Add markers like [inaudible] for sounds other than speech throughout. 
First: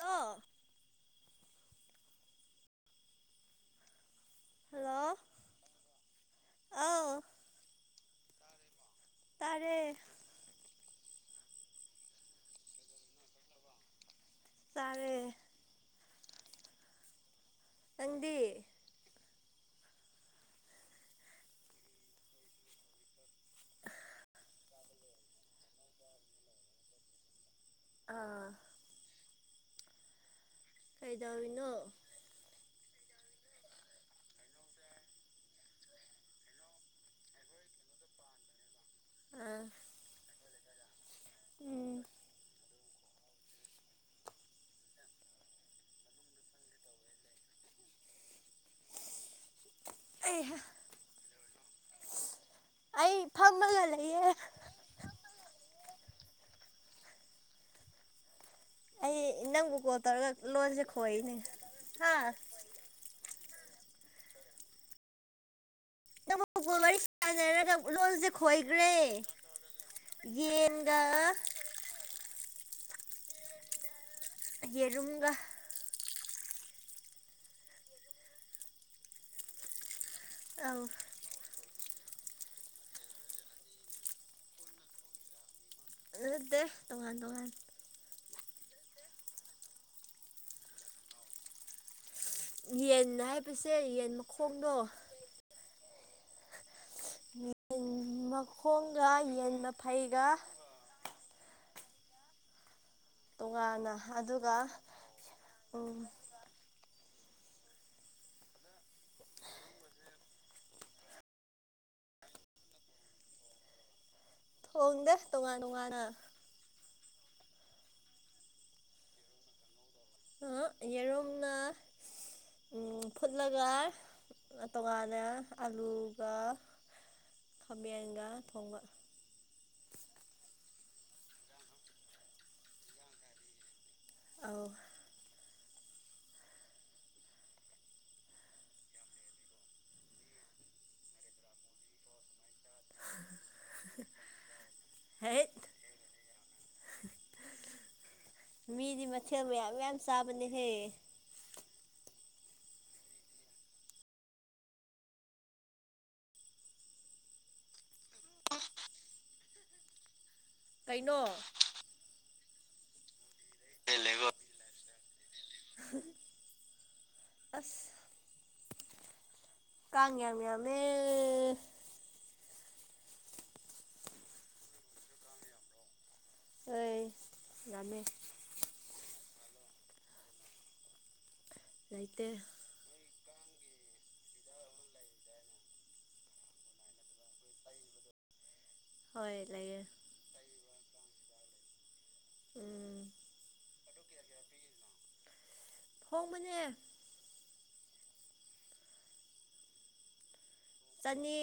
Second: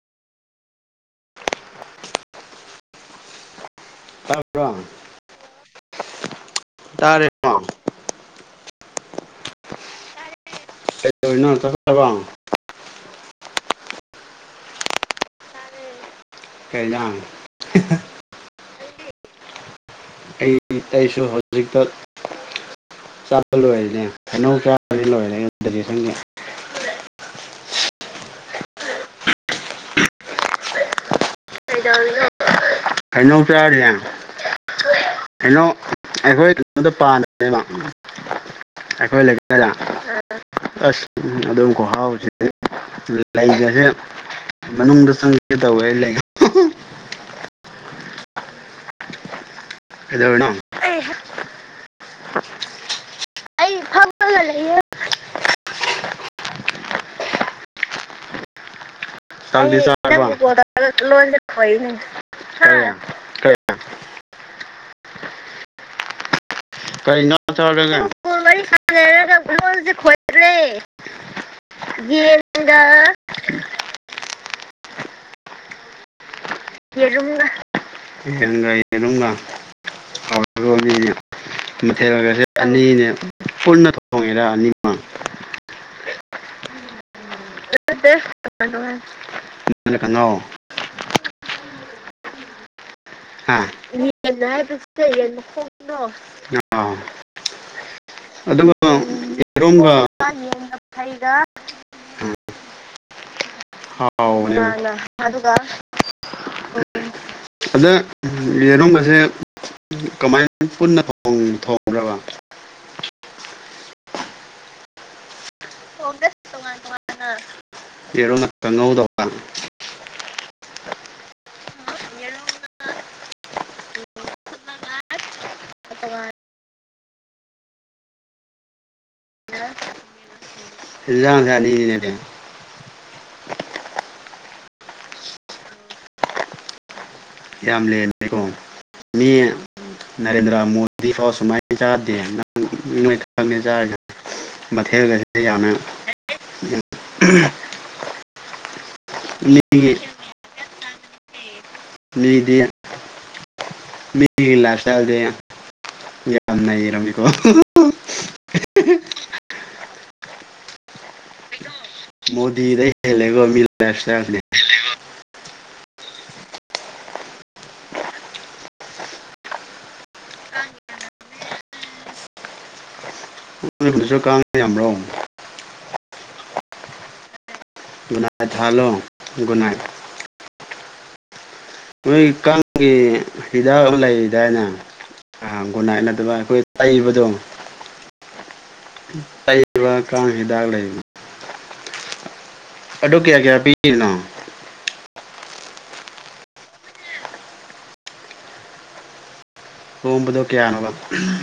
ꯇꯣ ꯇꯕ꯭ꯔꯣ ꯍꯜꯂꯣ ꯑꯥꯎ ꯇꯥꯔꯦ ꯇꯥꯔꯦ ꯀꯩꯗꯧꯔꯤꯅꯣ ꯆꯥꯛ ꯆꯥꯔꯕ꯭ꯔꯣ ꯇꯔꯦ ꯀꯩ ꯏꯟꯖꯥꯡ ꯅꯪꯗꯤ ꯑꯩ ꯑꯩꯁꯨ ꯍꯧꯖꯤꯛꯇ ꯆꯠꯕ ꯂꯣꯏꯔꯤꯅꯦ ꯍꯩꯅꯧ ꯆꯕꯗꯤ ꯂꯣꯏꯔꯦ ꯑꯥ ꯀꯩꯗꯧꯔꯤ ꯍꯩꯅꯧ ꯆꯔꯤꯌꯦ ꯍꯩꯅꯧ ꯑꯩꯈꯣꯏ ꯀꯩꯅꯣꯗꯨ ꯄꯥꯗꯅꯦꯕ ꯑꯩꯈꯣꯏ ꯑꯥ ꯂꯩꯀꯥꯏꯗ ꯑꯁ ꯑꯗꯨꯝ ꯎꯝ ꯈꯨꯍꯥꯎꯁꯦ ꯂꯩꯒꯁꯦ ꯃꯅꯨꯡꯗ ꯆꯪꯒꯦ ꯇꯧꯋꯦ ꯂꯩ [unintelligible] ꯑꯩ ꯀꯩꯗꯧꯔꯤꯅꯣ ꯑꯩ ꯐꯝꯕꯒ ꯍꯜꯂꯛꯏꯌꯦ ꯑꯩ ꯅꯪꯕꯨ ꯆꯥꯛꯇꯤ ꯀꯣꯜ ꯇꯧꯔꯒ ꯆꯔꯕ꯭ꯔꯣ ꯂꯣꯟꯁꯦ ꯈꯣꯏꯅꯦ ꯍꯥ [inaudible] ꯅꯪꯕꯨ ꯀꯣꯜ ꯋꯥꯔꯤ ꯀꯩꯅꯣ ꯁꯥꯟꯅꯔꯒ ꯆꯥꯕꯅꯦ ꯂꯣꯟꯁꯦ ꯐꯣꯟ ꯋꯥꯔꯤ ꯈꯣꯏꯈ꯭ꯔꯦ ꯁꯅꯔꯒ ꯂꯣꯟꯁꯦ ꯈꯣꯏꯔꯦ ꯌꯦꯟꯒ ꯌꯦꯟꯒ ꯌꯦꯌꯨꯝꯒ ꯌꯦꯔꯨꯝꯒ ꯌꯦꯟꯒ ꯌꯦꯔꯨꯝꯒ ꯑꯪ ꯍꯥꯎꯗꯣꯔꯤ ꯃꯊꯦꯜꯂꯒꯁꯦ ꯑꯅꯤꯅꯦ ꯄꯨꯟꯅ ꯊꯣꯡꯉꯦꯔ ꯑꯅꯤ ꯃꯃꯛ ꯅꯠꯇꯦ ꯇꯣꯉꯥꯟ ꯇꯣꯉꯥꯟ [unintelligible] ꯌꯦꯟ ꯍꯥꯏꯕꯁꯦ ꯌꯦꯟ ꯌꯦꯟꯅ ꯃꯈꯣꯡꯗꯣ ꯍꯥꯏꯕꯁꯤꯗ ꯌꯦꯟ ꯍꯣꯡꯅꯣ ꯑꯥ ꯌꯦꯟ ꯑꯗꯨꯒ ꯃꯈꯣꯡꯒ ꯌꯦꯟ ꯌꯦꯔꯨꯝꯒ ꯃꯐꯩꯒ ꯌꯥ ꯇꯣꯉꯥꯟꯅ ꯑꯗꯨꯒ ꯑꯗ ꯌꯦꯔꯨꯝꯕꯒꯁꯦ ꯀꯃꯥꯏ ꯄꯨꯟꯅ ꯊꯣꯡ ꯊꯣꯡꯕ꯭ꯔꯥꯕ ꯊꯣꯡꯗꯦ ꯇꯣꯉꯥꯟ ꯇꯣꯉꯥꯟꯅ ꯊꯣꯡꯗꯦ ꯇꯣꯉꯥꯟ ꯇꯣꯉꯥꯟꯅ ꯌꯦꯔꯨꯝꯈꯛꯇ ꯉꯧꯗꯕ ꯌꯦꯔꯨꯝꯅ ꯐꯨꯠꯂꯒ ꯇꯣꯉꯥꯟꯅ ꯑꯂꯨꯒ ꯈꯃꯌꯥꯒ ꯊꯣꯡꯉ ꯏꯁꯅꯤ ꯂꯩꯦ ꯑ ꯌꯥꯝ ꯂꯦꯟꯃꯦꯦꯀꯣ ꯃꯤ ꯅꯔꯦꯟꯗ꯭ꯔ ꯃꯣꯗꯤ ꯐꯥꯎ ꯁꯨꯃꯥꯏꯅ ꯆꯥꯗꯦ ꯅꯪ ꯃꯊꯦꯔꯒꯁꯦ ꯍꯦꯠ ꯌꯥꯝꯅ ꯃꯤꯗꯤ ꯃꯔ ꯑꯣꯏ ꯌꯥꯝ ꯃꯤꯒꯤ ꯃꯌꯥꯝ ꯁꯥꯕꯅꯤ ꯍꯦ ꯂꯤꯗ ꯃꯤ ꯂꯁꯗꯤꯦ ꯌꯥ ꯌꯦꯔꯝꯃꯤꯀꯣ ꯑꯣ ꯀꯩꯅꯣ ꯗꯩ ꯍꯦꯂꯒꯣ ꯂꯥꯏꯐꯇ ꯑꯁ ꯀꯥ ꯉꯌꯥꯥꯡꯌꯥꯃꯦ ꯁꯨ ꯀꯥꯡꯉ ꯌꯥꯝꯕ꯭ꯔꯣ ꯑꯦ ꯨꯅꯥꯏ ꯊ ꯍꯜꯂꯣ ꯒꯨꯅꯥꯏꯠ ꯃꯤꯣꯏ ꯂꯩꯇꯦ ꯀꯦ ꯍꯤꯗꯥꯛ ꯂꯩꯗꯥꯏꯅꯦ ꯨꯅꯥꯏ ꯅꯠꯇꯕ ꯑꯩꯈꯣꯏ ꯂꯩꯏꯕꯗꯣ [inaudible] ꯍꯣꯏ ꯇ ꯂꯩꯌꯦ ꯀ ꯍꯗꯒ ꯂꯩ ꯎꯝ ꯑꯗꯨ ꯀꯌꯥ ꯀꯌꯥ ꯄꯤꯔꯤꯅꯣ ꯐꯣꯡ ꯃꯅꯦ ꯑꯣꯝꯕꯗ ꯆꯅꯤ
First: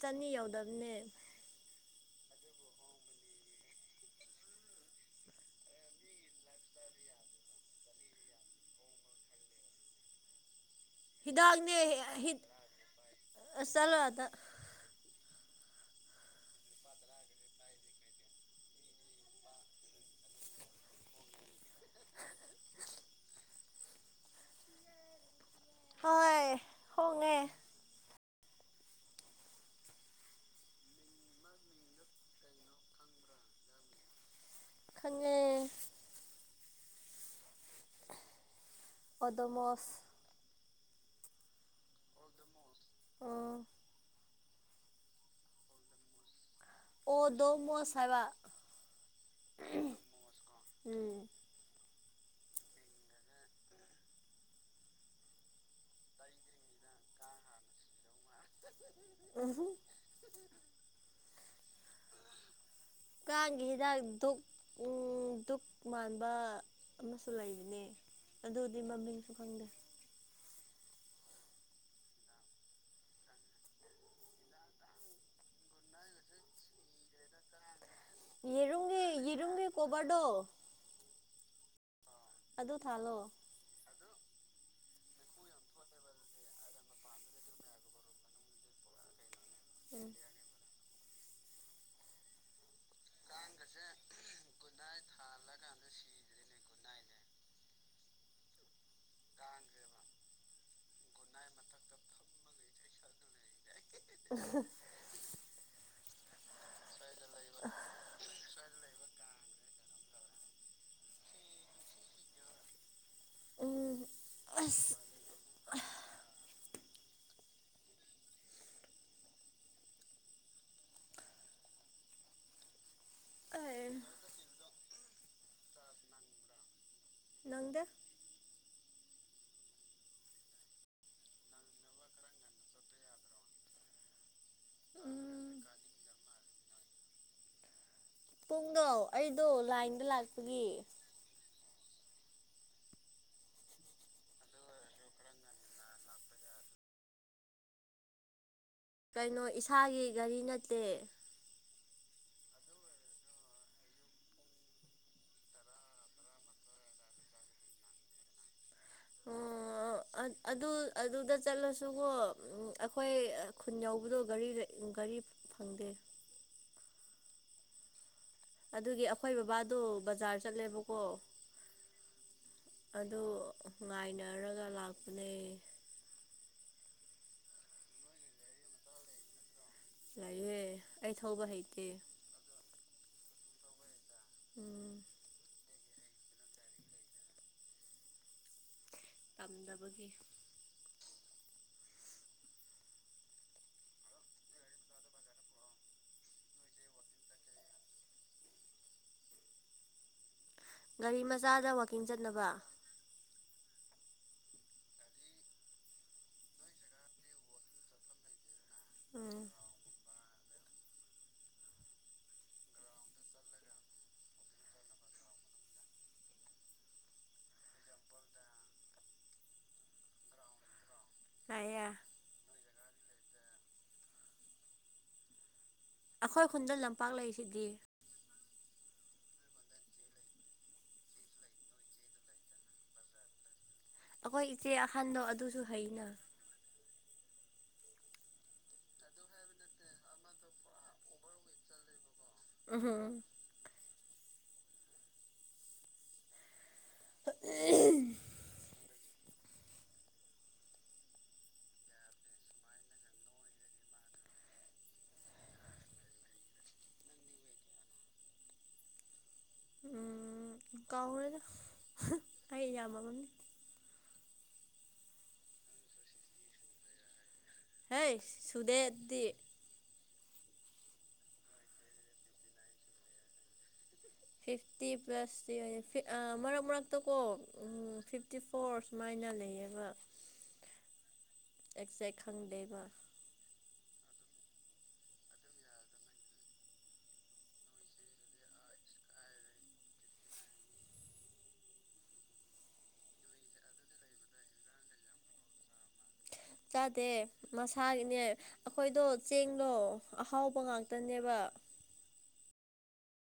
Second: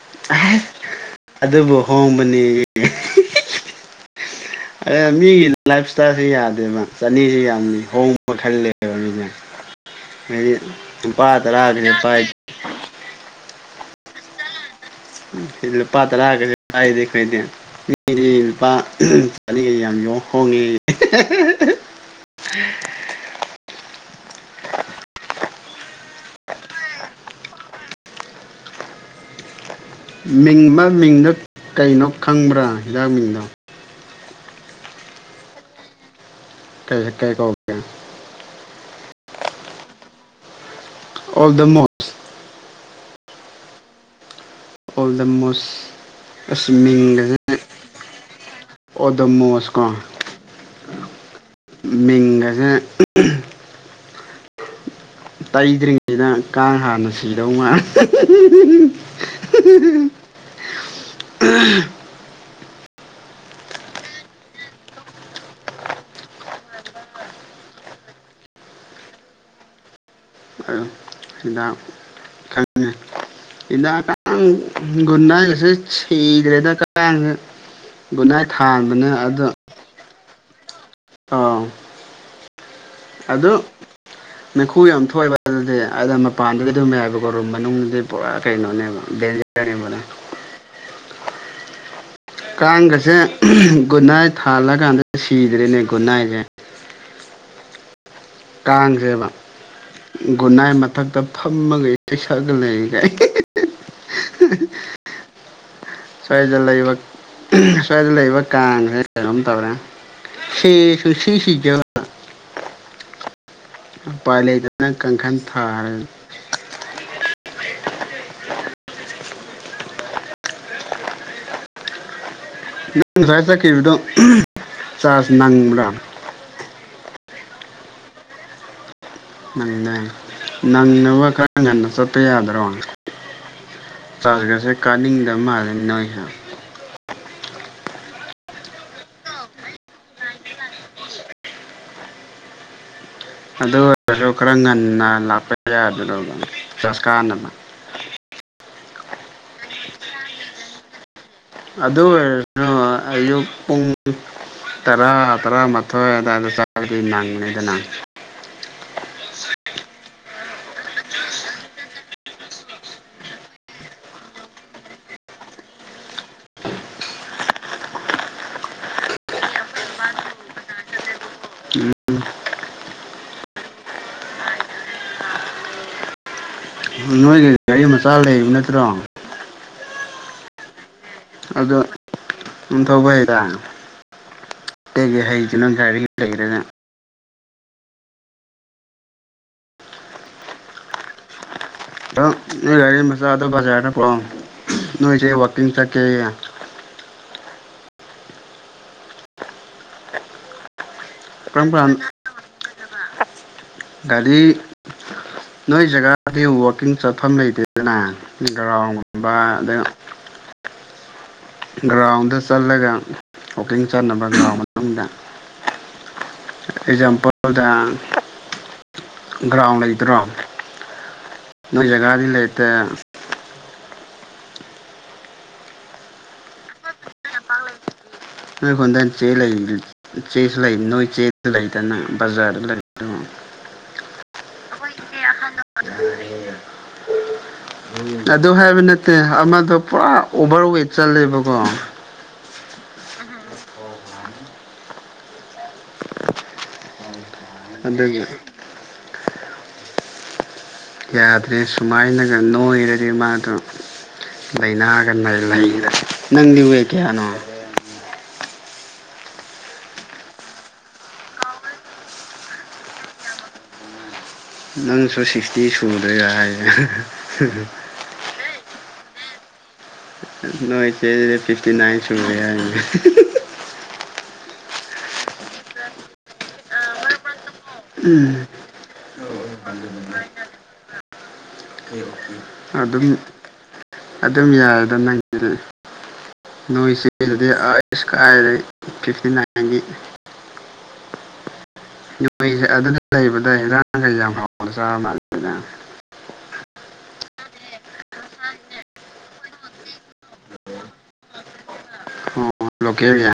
ꯆꯅꯤ ꯌꯧꯗꯕꯅꯦ ꯍꯣꯡꯕꯅꯤ ꯃꯤꯒꯤ ꯂꯥꯏꯐ ꯏꯁꯇꯥꯏꯜꯁꯨ ꯌꯥꯗꯦꯕ ꯆꯅꯤꯁꯨ ꯌꯥꯝꯅꯤ ꯍꯣꯡꯕ ꯃꯈꯜ ꯂꯩꯕ ꯔ ꯄꯥꯏ ꯆꯂꯋꯥꯗ ꯐ ꯂ ꯄꯇ ꯂꯥ ꯀ ꯑꯥꯏꯗꯤ ꯈ ꯏꯗꯦ ꯃꯤꯗꯤ ꯅꯨꯄꯥ ꯆꯅꯤꯒꯩ ꯌꯥꯝ ꯌꯦ ꯍꯣꯡꯉꯦ [unintelligible] ꯍꯣꯏ ꯍꯣꯡꯅꯦ ꯃꯤꯡ ꯃ ꯃꯤꯡꯗꯣ ꯀꯩꯅꯣ ꯈꯪꯕ꯭ꯔꯥ ꯍꯤꯗꯥꯛ ꯃꯤꯡꯗꯣ ꯈꯪꯪꯉꯦ ꯀꯩ ꯀꯩ ꯀꯒ ꯀꯗꯣꯃꯣꯁ ꯑꯣꯜ ꯗ ꯃꯣꯁ ꯑꯣ ꯑꯣꯜ ꯗ ꯃꯣꯁꯁ꯭ꯋꯤꯃꯤꯡ ꯑꯣꯗꯣꯃꯣꯁ ꯍꯥꯏꯕ ꯑꯣꯗꯝꯃꯨ ꯃꯁꯀꯣ ꯎꯝ ꯃꯤꯡꯒꯁꯦ ꯇꯩꯗ꯭ꯔꯤꯉꯩꯗ ꯀꯥꯡ ꯍꯥꯟꯅ ꯁꯤꯗꯧ ꯃꯥꯜ ꯑꯍꯣ ꯎ ꯀꯥꯡꯒꯤ ꯍꯤꯗꯥꯛ ꯙꯛ ꯙꯗꯨꯛ ꯃꯥꯟꯕ ꯑꯃꯁꯨ ꯂꯩꯔꯤꯅꯦ ꯑꯗꯨꯗꯤꯃꯃꯤꯟꯁꯨ ꯈꯪꯗꯦ ꯍꯤꯗꯥꯛ ꯈꯪꯉꯤ ꯏ ꯀ ꯨꯟꯟꯅꯁꯦꯗ꯭ꯔꯦꯗ ꯀ ꯒꯨꯅꯥꯏ ꯌꯦꯔꯨꯝꯒꯤ ꯊꯥꯡꯕꯅꯦ ꯑꯗꯣ ꯌꯦꯔꯨꯝꯒꯤ ꯀꯣꯕꯔꯗꯣ ꯑꯥ ꯑꯗꯨ ꯊꯥ ꯑꯗꯣ ꯅꯈꯨ ꯌꯥꯝ ꯊꯣꯛꯑꯕ ꯑꯗꯨꯗꯤ ꯑꯗ ꯃꯄꯥꯟꯗꯨꯗꯤ ꯑꯗꯨꯝ ꯌꯥꯏꯕꯀꯣ ꯔꯨꯝ ꯃꯅꯨꯡꯗꯤ ꯄꯨꯔꯥ ꯀꯩꯅꯣꯅꯦꯕ ꯀ ꯃꯅ ꯎꯝ ꯀꯥꯡꯒꯁꯦ ꯒꯨꯅꯥꯏ ꯊꯥꯜꯂꯀꯥꯟꯗ ꯁꯤꯗ꯭ꯔꯔꯤꯅꯦ ꯒꯨꯟꯅꯥꯏꯁꯦ ꯗꯥꯥꯏꯅꯦ ꯀꯥ ꯔꯦꯕꯥ ꯒꯨꯅꯥꯏ ꯃꯊꯛꯇ ꯐꯝꯃꯒ ꯏꯁꯩ ꯁꯛꯑꯒ ꯂꯩꯔꯤꯒ ꯑ ꯁ꯭ꯋꯥꯏꯗ ꯂꯩꯕ ꯁ꯭ꯋꯥꯏꯗ ꯂꯩꯕ ꯀꯥꯡꯁꯦ ꯀꯩꯅꯣꯝ ꯇꯧꯔꯦ ꯁꯤꯁꯨ ꯁꯤ ꯁꯤ ꯎꯝ ꯎꯄꯥꯏ ꯂꯩꯇꯅ ꯑꯁ ꯀꯥꯡꯈꯜ ꯊꯥꯈꯔꯦ ꯅꯪ ꯁꯋꯥꯏ ꯑꯩ ꯆꯠꯈꯤꯕꯗꯣ ꯆꯥꯔꯖ ꯅꯪꯕ꯭ꯔꯥ ꯅꯪꯗ ꯅꯪꯅꯦ ꯅꯪꯅꯕ ꯈꯔ ꯉꯟꯅ ꯆꯠꯄ ꯌꯥꯗꯔꯣ ꯆꯥꯔꯖꯒꯔꯁꯦ ꯀꯥꯅꯤꯡꯗꯕ ꯎꯝ ꯃꯥꯜꯜꯂꯤꯦ ꯅꯣꯏꯍ ꯄꯨꯡꯗꯧ ꯑꯩꯗꯣ ꯂꯥꯏꯟꯗ ꯂꯥꯛꯄꯒꯤ ꯑꯗꯨ ꯑꯣꯏꯔꯁꯨ ꯈꯔ ꯉꯟꯅ ꯂꯥꯛꯄ ꯌꯥꯗ ꯆ ꯀꯥꯅꯅ ꯍ ꯀꯩꯅꯣ ꯏꯁꯥꯒꯤ ꯒꯥꯔꯤ ꯅꯠꯇꯦ ꯑꯗꯨ ꯑꯣꯏ ꯑꯌꯨꯛ ꯄꯨꯡ ꯇꯔꯥ ꯇꯔꯥꯃꯊꯣꯏ ꯑꯗꯨꯋꯥꯏꯗ ꯆꯗꯤ ꯃꯪꯅꯤꯗꯅ ꯑꯣ ꯑ ꯑꯗꯨ ꯑꯗꯨꯗ ꯆꯠꯂꯁꯨꯀꯣ ꯑꯩꯈꯣꯏ ꯈꯨꯟ ꯌꯧꯕꯗꯣ ꯒꯥꯔꯤ ꯒꯥꯔꯤ ꯐꯪꯗꯦ ꯑꯗꯨꯒꯤ ꯑꯩꯈꯣꯏ ꯕꯕꯥꯗꯣ ꯕꯖꯥꯔ ꯆꯠꯂꯦꯕꯀꯣ ꯑꯗꯨ ꯉꯥꯏꯅꯔꯒ ꯂꯥꯛꯄꯅꯦ ꯅꯣꯏꯒ ꯒꯥꯔꯤ ꯃꯆꯥ ꯂꯩꯕ ꯅꯠꯇ꯭ꯔꯣ ꯌꯥꯥꯏꯨꯍꯦ ꯑꯩ ꯊꯧꯕ ꯍꯩꯇꯦ ꯅꯊꯧꯕ ꯍꯩꯗ ꯎꯝ ꯑꯩꯇꯩꯒꯤ ꯍꯩꯁꯤꯅ ꯔꯤ ꯂꯩꯗꯅ ꯇꯝꯗꯕꯒꯤ ꯑꯒꯥꯔꯤ ꯃꯆꯥ ꯑꯗꯣ ꯖꯔꯗ ꯄꯑꯣ ꯅꯣꯏ ꯆ ꯋꯥꯀꯤꯡ ꯆꯀꯦ ꯒꯥꯔꯤ ꯀꯔꯝ ꯃꯆꯥꯗ ꯀꯥꯟ ꯋꯥꯋꯥꯛꯀꯤꯡ ꯆꯠꯅꯕ ꯒꯥꯔꯤ ꯅꯣꯏ ꯖꯒꯥꯗꯤ ꯋꯥꯛꯀꯤꯡ ꯆꯠꯐꯝ ꯂꯩꯇꯦꯗꯅ ꯒ꯭ꯔꯥꯎꯟꯒꯨꯝꯕ ꯎꯝ ꯑ ꯒ꯭ꯔꯥꯎꯟꯗ ꯆꯠꯂꯒ ꯋꯥꯀꯤꯡ ꯆꯥꯟꯅꯕ ꯒ꯭ꯔꯥꯎ ꯃꯇꯨꯡꯗ ꯑꯦꯛꯖꯥꯝꯄꯜꯗ ꯒ꯭ꯔꯥꯎꯟ ꯂꯩꯕ꯭ꯔꯣ ꯂꯩꯌꯦ ꯅꯣꯏ ꯖꯒꯥꯗꯤ ꯂꯩꯇꯦ ꯑꯩꯈꯣꯏ ꯈꯨꯟꯗ ꯂꯝ ꯎ ꯍꯣꯟꯗꯅꯤ ꯆꯦ ꯂꯩ ꯆꯦꯁꯨ ꯂꯩ ꯅꯣꯏ ꯆꯦꯁꯨ ꯂꯩꯗꯅ ꯕꯖꯥꯔꯗ ꯂꯩ ꯑꯩꯈꯣꯏ ꯏꯆꯦ ꯑꯍꯟꯗꯣ ꯑꯗꯨꯁꯨ ꯍꯩꯅ ꯑꯗꯨ ꯍꯥꯏꯕ ꯅꯠꯇꯦ ꯑꯃꯗꯣ ꯄꯨꯔꯥ ꯑꯣꯚꯔ ꯋꯦꯠ ꯆꯠꯂꯦꯕꯀꯣ ꯎꯝ ꯑꯗꯨꯗꯒꯤ ꯌꯥꯗ꯭ꯔꯦ ꯁꯨꯃꯥꯏꯅꯒ ꯅꯣꯏꯔꯗꯤ ꯃꯥꯗꯣ ꯂꯥꯏꯅꯥꯒ ꯂꯩꯗ ꯅꯪꯗꯤ ꯑꯣꯏꯋꯦ ꯀꯌꯥꯅꯣ ꯎꯝ ꯀꯥꯎꯈ꯭ꯔꯦꯗ ꯑꯩ ꯌꯥꯝꯌꯥꯝꯃꯕꯝꯅꯤ ꯅꯪꯁꯨ ꯁꯤꯛꯁꯇꯤ ꯁꯨꯗꯣꯏ ꯌꯥꯌꯦꯦ ꯍ ꯁꯨꯗꯦꯗꯤ ꯅꯣꯣꯏꯦꯦ ꯐꯤꯐꯇꯤꯅꯥꯟ ꯁꯨꯦ ꯐꯤꯐꯇꯤ ꯄ꯭ꯂꯥꯁꯇꯤ ꯑ ꯃꯔꯛ ꯃꯔꯛꯇ ꯀꯣ ꯎꯝ ꯐꯤꯐꯇꯤ ꯐꯣꯔ ꯁꯨꯃꯥꯏꯅ ꯂꯩꯌꯦꯕ ꯑꯦꯛꯖꯦꯛ ꯈꯪꯗꯦꯕ ꯑꯗꯨꯝ ꯑꯗꯨꯝ ꯌꯥꯏꯗ ꯅꯪꯕꯤꯔꯛꯏ ꯅꯣꯏ ꯆꯗꯤ ꯑꯌꯨꯁ ꯀꯥꯏꯔꯦ ꯐꯤꯐꯇꯤ ꯅꯥꯏꯟꯒꯤ ꯅꯣꯏꯁꯦ ꯑꯗꯨꯅ ꯂꯩꯕꯗ ꯏꯔꯥꯡꯈꯩ ꯌꯥꯝ ꯍꯥꯎꯅ ꯆꯥꯕꯗ ꯌꯥꯗꯦ ꯃꯁꯥꯒꯤꯅꯦ ꯑꯩꯈꯣꯏꯗꯣ ꯆꯦꯡꯗꯣ ꯑꯍꯥꯎꯕ ꯉꯥꯛꯇꯅꯦꯕ ꯂꯦꯜ ꯌꯥ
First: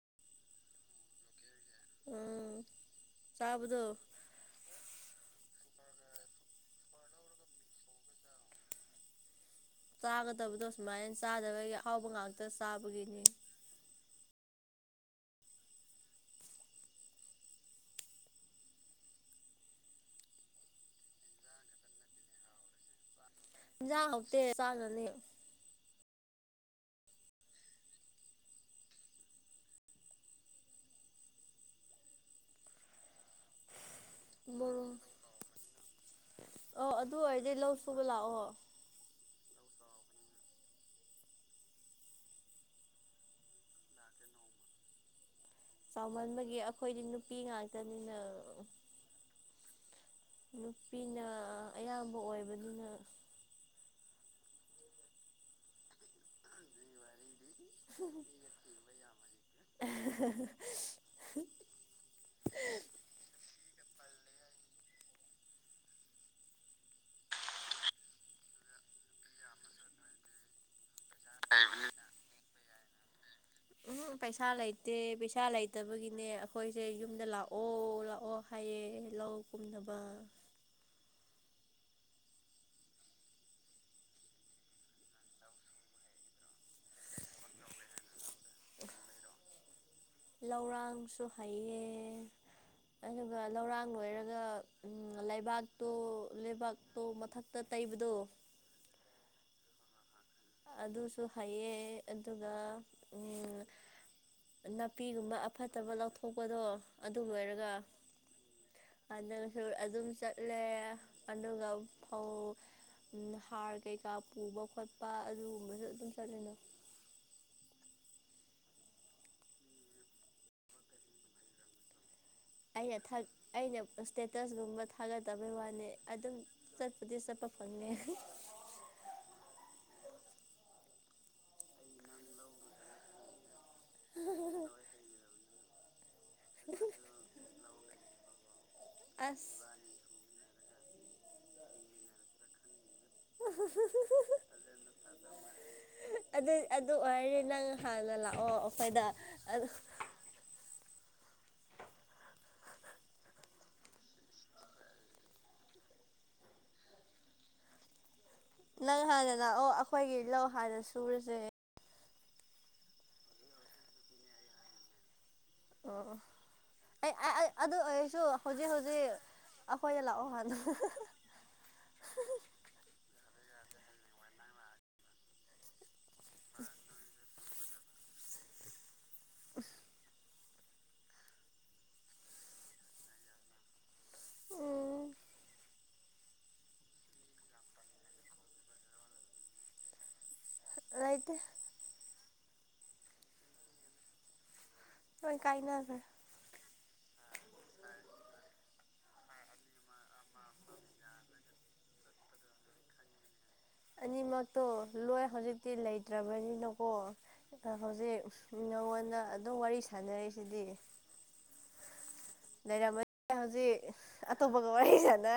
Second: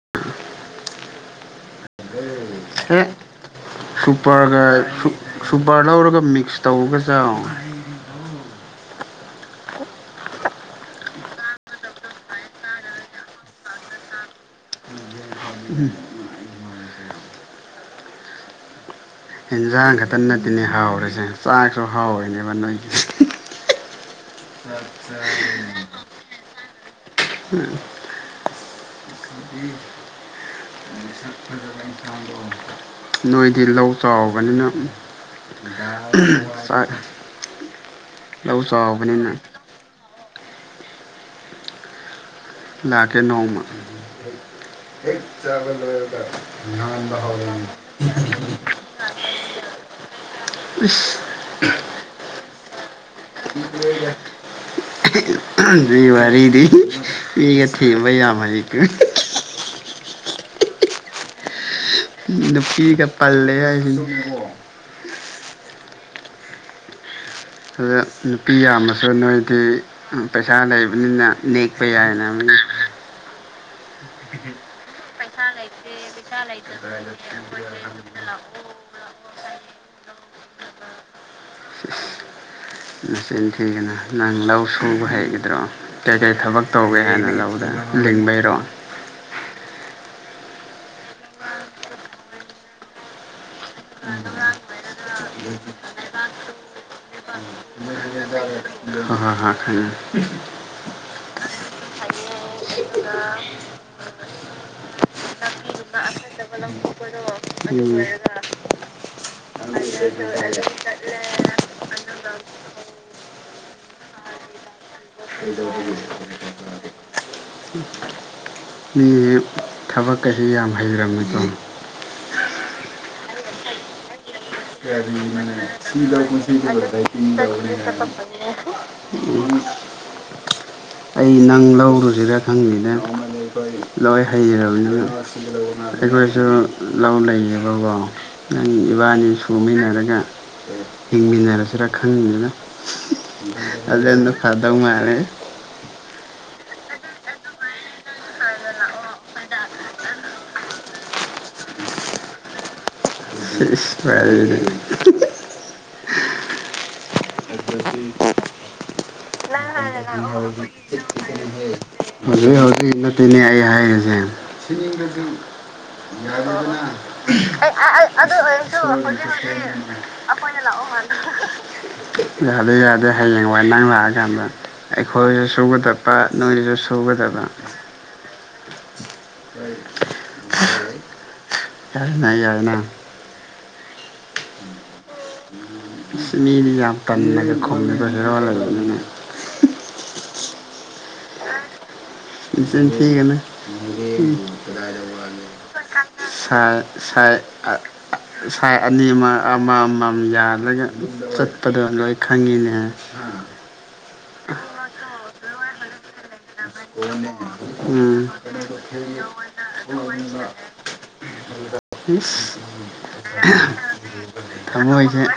ꯍꯦ ꯆꯥꯕꯗꯣ ꯁꯨꯄꯔꯒꯥꯏ ꯁꯨꯄꯔ ꯂꯧꯔꯒ ꯃꯤꯛꯁ ꯇꯧꯒ ꯆ ꯆꯥꯒꯗꯕꯗꯣ ꯁꯨꯃꯥꯏꯅ ꯆꯥꯗꯕꯒꯤ ꯑꯍꯥꯎꯕ ꯉꯥꯛꯇ ꯆꯥꯕꯒꯤꯅꯤ ꯎꯝ ꯏꯟꯁꯥꯡ ꯈꯛꯇ ꯅꯠꯇꯅꯦ ꯍꯥꯎꯔꯤꯁꯦ ꯆꯥꯛꯁꯨ ꯍꯥꯎꯔꯤꯅꯦꯕ ꯅꯣꯏꯒꯤ ꯌꯥ ꯑꯆꯥ ꯎꯝ ꯅꯣꯏꯗꯤ ꯂꯧ ꯆꯥꯎꯕꯅꯤꯅꯥꯛ ꯃꯣꯔꯣꯛ ꯑꯣ ꯑꯗꯨ ꯑꯣꯏꯔꯗꯤ ꯂꯧ ꯁꯨꯕ ꯂꯥꯛꯑꯣ ꯂꯎ ꯆꯥꯕꯅꯤꯅ ꯂꯥꯛꯀꯦ ꯅꯣꯡꯃ ꯆ ꯆꯥꯎꯃꯟꯕꯒꯤ ꯑꯩꯈꯣꯏꯗꯤ ꯂ ꯥꯟꯗ ꯍ ꯅꯨꯄꯤ ꯂ ꯉꯥꯛꯇꯅꯤꯅ ꯅꯨꯄꯤꯅ ꯑꯌꯥꯝꯕ ꯑꯣꯏꯕꯅꯤꯅ ꯋꯥꯔꯤꯔꯤꯗꯤ ꯐꯒ ꯊ ꯌꯥꯕ [unintelligible] ꯅꯨꯄꯤ ꯀ ꯄꯜꯂꯦ ꯍꯥꯏꯁꯤ ꯑꯗꯨ ꯅꯨꯄꯤ ꯌꯥꯝꯃꯁꯨ ꯅꯣꯏꯗꯤ ꯄꯩꯁꯥ ꯂꯩꯕ ꯅꯄ ꯌꯥꯅ ꯎꯝ ꯄꯩꯁꯥ ꯂꯩꯇꯦ ꯄꯩꯁꯥ ꯂꯩꯇꯕꯒꯤ ꯅꯦ ꯑꯩꯈꯣꯏꯁꯦ ꯌꯨꯝꯗ ꯂꯥꯛꯑꯣ ꯂꯥꯛꯑꯣ ꯍꯥꯏꯌꯦ ꯂꯧ ꯀꯨꯝꯅꯕ [unintelligible] ꯃꯆꯤꯟ ꯊꯤꯒꯅ ꯅꯪ ꯂꯧ ꯁꯨꯕ ꯍꯩꯒꯗ꯭ꯔꯣ ꯀꯩꯀꯩ ꯊꯕꯛ ꯇꯧꯒꯦ ꯍꯥꯏꯅ ꯂꯧ ꯂꯤꯡꯕꯔꯣ ꯂꯧꯔꯥꯡꯁꯨ ꯍꯩꯌꯦ ꯑꯗꯨꯒ ꯂꯧꯔꯥꯡ ꯂꯣꯏꯔꯒ ꯂꯩꯕꯥꯛꯇꯣ ꯂꯩꯕꯥꯛꯇꯣ ꯃꯊꯛꯇ ꯇꯩꯕꯗꯣ ꯍ ꯍ ꯈꯪ ꯑꯗꯨꯁꯨ ꯍꯩꯑꯦ ꯑꯗꯨꯒ ꯅꯨꯄꯤꯒꯨꯝꯕ ꯑꯐꯠꯇꯕ ꯂꯧꯊꯣꯛꯄꯗꯣ ꯑꯗꯨ ꯂꯣꯏꯔꯒ ꯁꯨ ꯑꯗꯨꯝ ꯆꯠꯂꯦ ꯑꯗꯨꯒ ꯐꯧ ꯎꯝ ꯍꯥꯔ ꯀꯩꯀꯥ ꯄꯨꯕ ꯈꯣꯠꯄ ꯑꯗꯨꯒꯨꯝꯕꯁꯨ ꯑꯗꯨꯝ ꯆꯠꯂꯤꯅ ꯃꯤ ꯊꯕꯛꯈꯁꯤ ꯌꯥꯝ ꯍꯩꯔꯕꯕꯃꯤꯀꯣ ꯑꯩꯅ ꯑꯩꯅ ꯏꯁꯇꯦꯇꯁꯒꯨꯝꯕ ꯊꯥꯒꯠꯇꯕꯩ ꯋꯥꯅꯤ ꯑꯗꯨꯝ ꯆꯠꯄꯨꯗꯤ ꯁꯤꯁꯤ ꯆꯠꯄ ꯐꯪꯉꯦ ꯑꯩ ꯅꯪ ꯂꯧꯔꯨꯁꯤꯗ ꯈꯪꯉꯅꯦ ꯂꯣꯏ ꯍꯩꯖꯔꯕꯗꯨ ꯑꯩꯈꯣꯏꯁꯨ ꯂꯧ ꯂꯩꯌꯦꯕꯀꯣ ꯅꯪ ꯏꯕꯥꯅꯤ ꯑꯁ ꯍꯥꯏꯔꯒ ꯍꯤꯡꯃꯤꯟꯅꯔꯁꯤꯔꯥ ꯈꯪꯗ꯭ꯔꯦꯗ ꯑꯗꯨꯅ ꯐꯗꯧ ꯃꯥꯟꯂꯦ ꯑꯗꯨ ꯑꯗꯨ ꯑꯣꯏꯔꯦ ꯅꯪ ꯍꯥꯟꯅ ꯂꯥꯛꯑꯣ ꯑꯩꯈꯣꯏꯗ ꯑꯗꯨ ꯁꯤꯁ ꯐ [unintelligible] ꯅꯪ ꯍꯥꯟꯅ ꯂꯥꯛꯑꯣ ꯑꯩꯈꯣꯏꯒꯤ [unintelligible] ꯂꯧ ꯍꯧꯖꯤꯛ ꯍꯥꯟꯅ ꯁꯨꯔꯁꯦ ꯍꯧꯖꯤꯛ ꯅꯠꯇꯦꯅꯦ ꯑꯩ ꯍꯥꯏꯔꯤꯁꯦ ꯑꯣ ꯑꯣ ꯑꯩ ꯑꯗꯨ ꯑꯣꯏꯔꯁꯨ ꯍꯧꯖꯤꯛ ꯍꯧꯖꯤꯛ ꯑꯩꯈꯣꯏ ꯂꯥꯛꯑꯣ ꯍꯥꯏꯕ [unintelligible] ꯌꯥꯗꯦ ꯌꯥꯗꯦ ꯍꯌꯦꯡꯋꯥꯏ ꯅꯪ ꯂꯥꯛꯑꯀꯥꯟꯗ ꯑꯩꯈꯣꯏꯁꯨ ꯁꯨꯒꯗꯕ ꯅꯣꯏꯁꯨ ꯁꯨꯒꯗꯕ ꯌꯥꯔꯦꯅꯥ ꯌꯥꯔꯦꯅꯥ ꯎꯝ ꯁꯤ ꯃꯤꯗꯤ ꯌꯥꯝ ꯇꯟꯅꯂꯒ ꯈꯣꯡꯉꯕ ꯍꯦꯔꯋꯥꯂꯅꯤꯅ [unintelligible] ꯂꯩꯇꯦ ꯅꯥꯆꯤꯟ ꯊꯤꯒꯅꯨ ꯂꯣꯏ ꯀꯥꯏꯅꯈ꯭ꯔꯦ ꯁꯥꯏ ꯏꯁꯥꯏ ꯑꯅꯤ ꯑꯃ ꯑꯃ ꯑꯃꯃꯝ ꯌꯥꯜꯂꯒ ꯆꯠꯄꯗꯣ ꯂꯣꯏ ꯈꯪꯉꯤꯅꯦ ꯑꯅꯤꯃꯛꯇꯣ ꯂꯣꯏ ꯍꯧꯖꯤꯛꯇꯤ ꯂꯩꯇ꯭ꯔꯕꯅꯤꯅꯀꯣ ꯍꯧꯖꯤꯛ ꯎꯝ ꯅꯉꯣꯟꯗ ꯑꯗꯨꯝ ꯋꯥꯔꯤ ꯁꯥꯟꯅꯔꯤꯁꯤꯗꯤ ꯏꯁ ꯂꯩꯔꯝꯃꯅꯤ ꯍꯧꯖꯤꯛ ꯑꯇꯣꯞꯄꯒ ꯋꯥꯔꯤ ꯊꯃꯣꯏꯁꯦ ꯁꯥꯟꯅ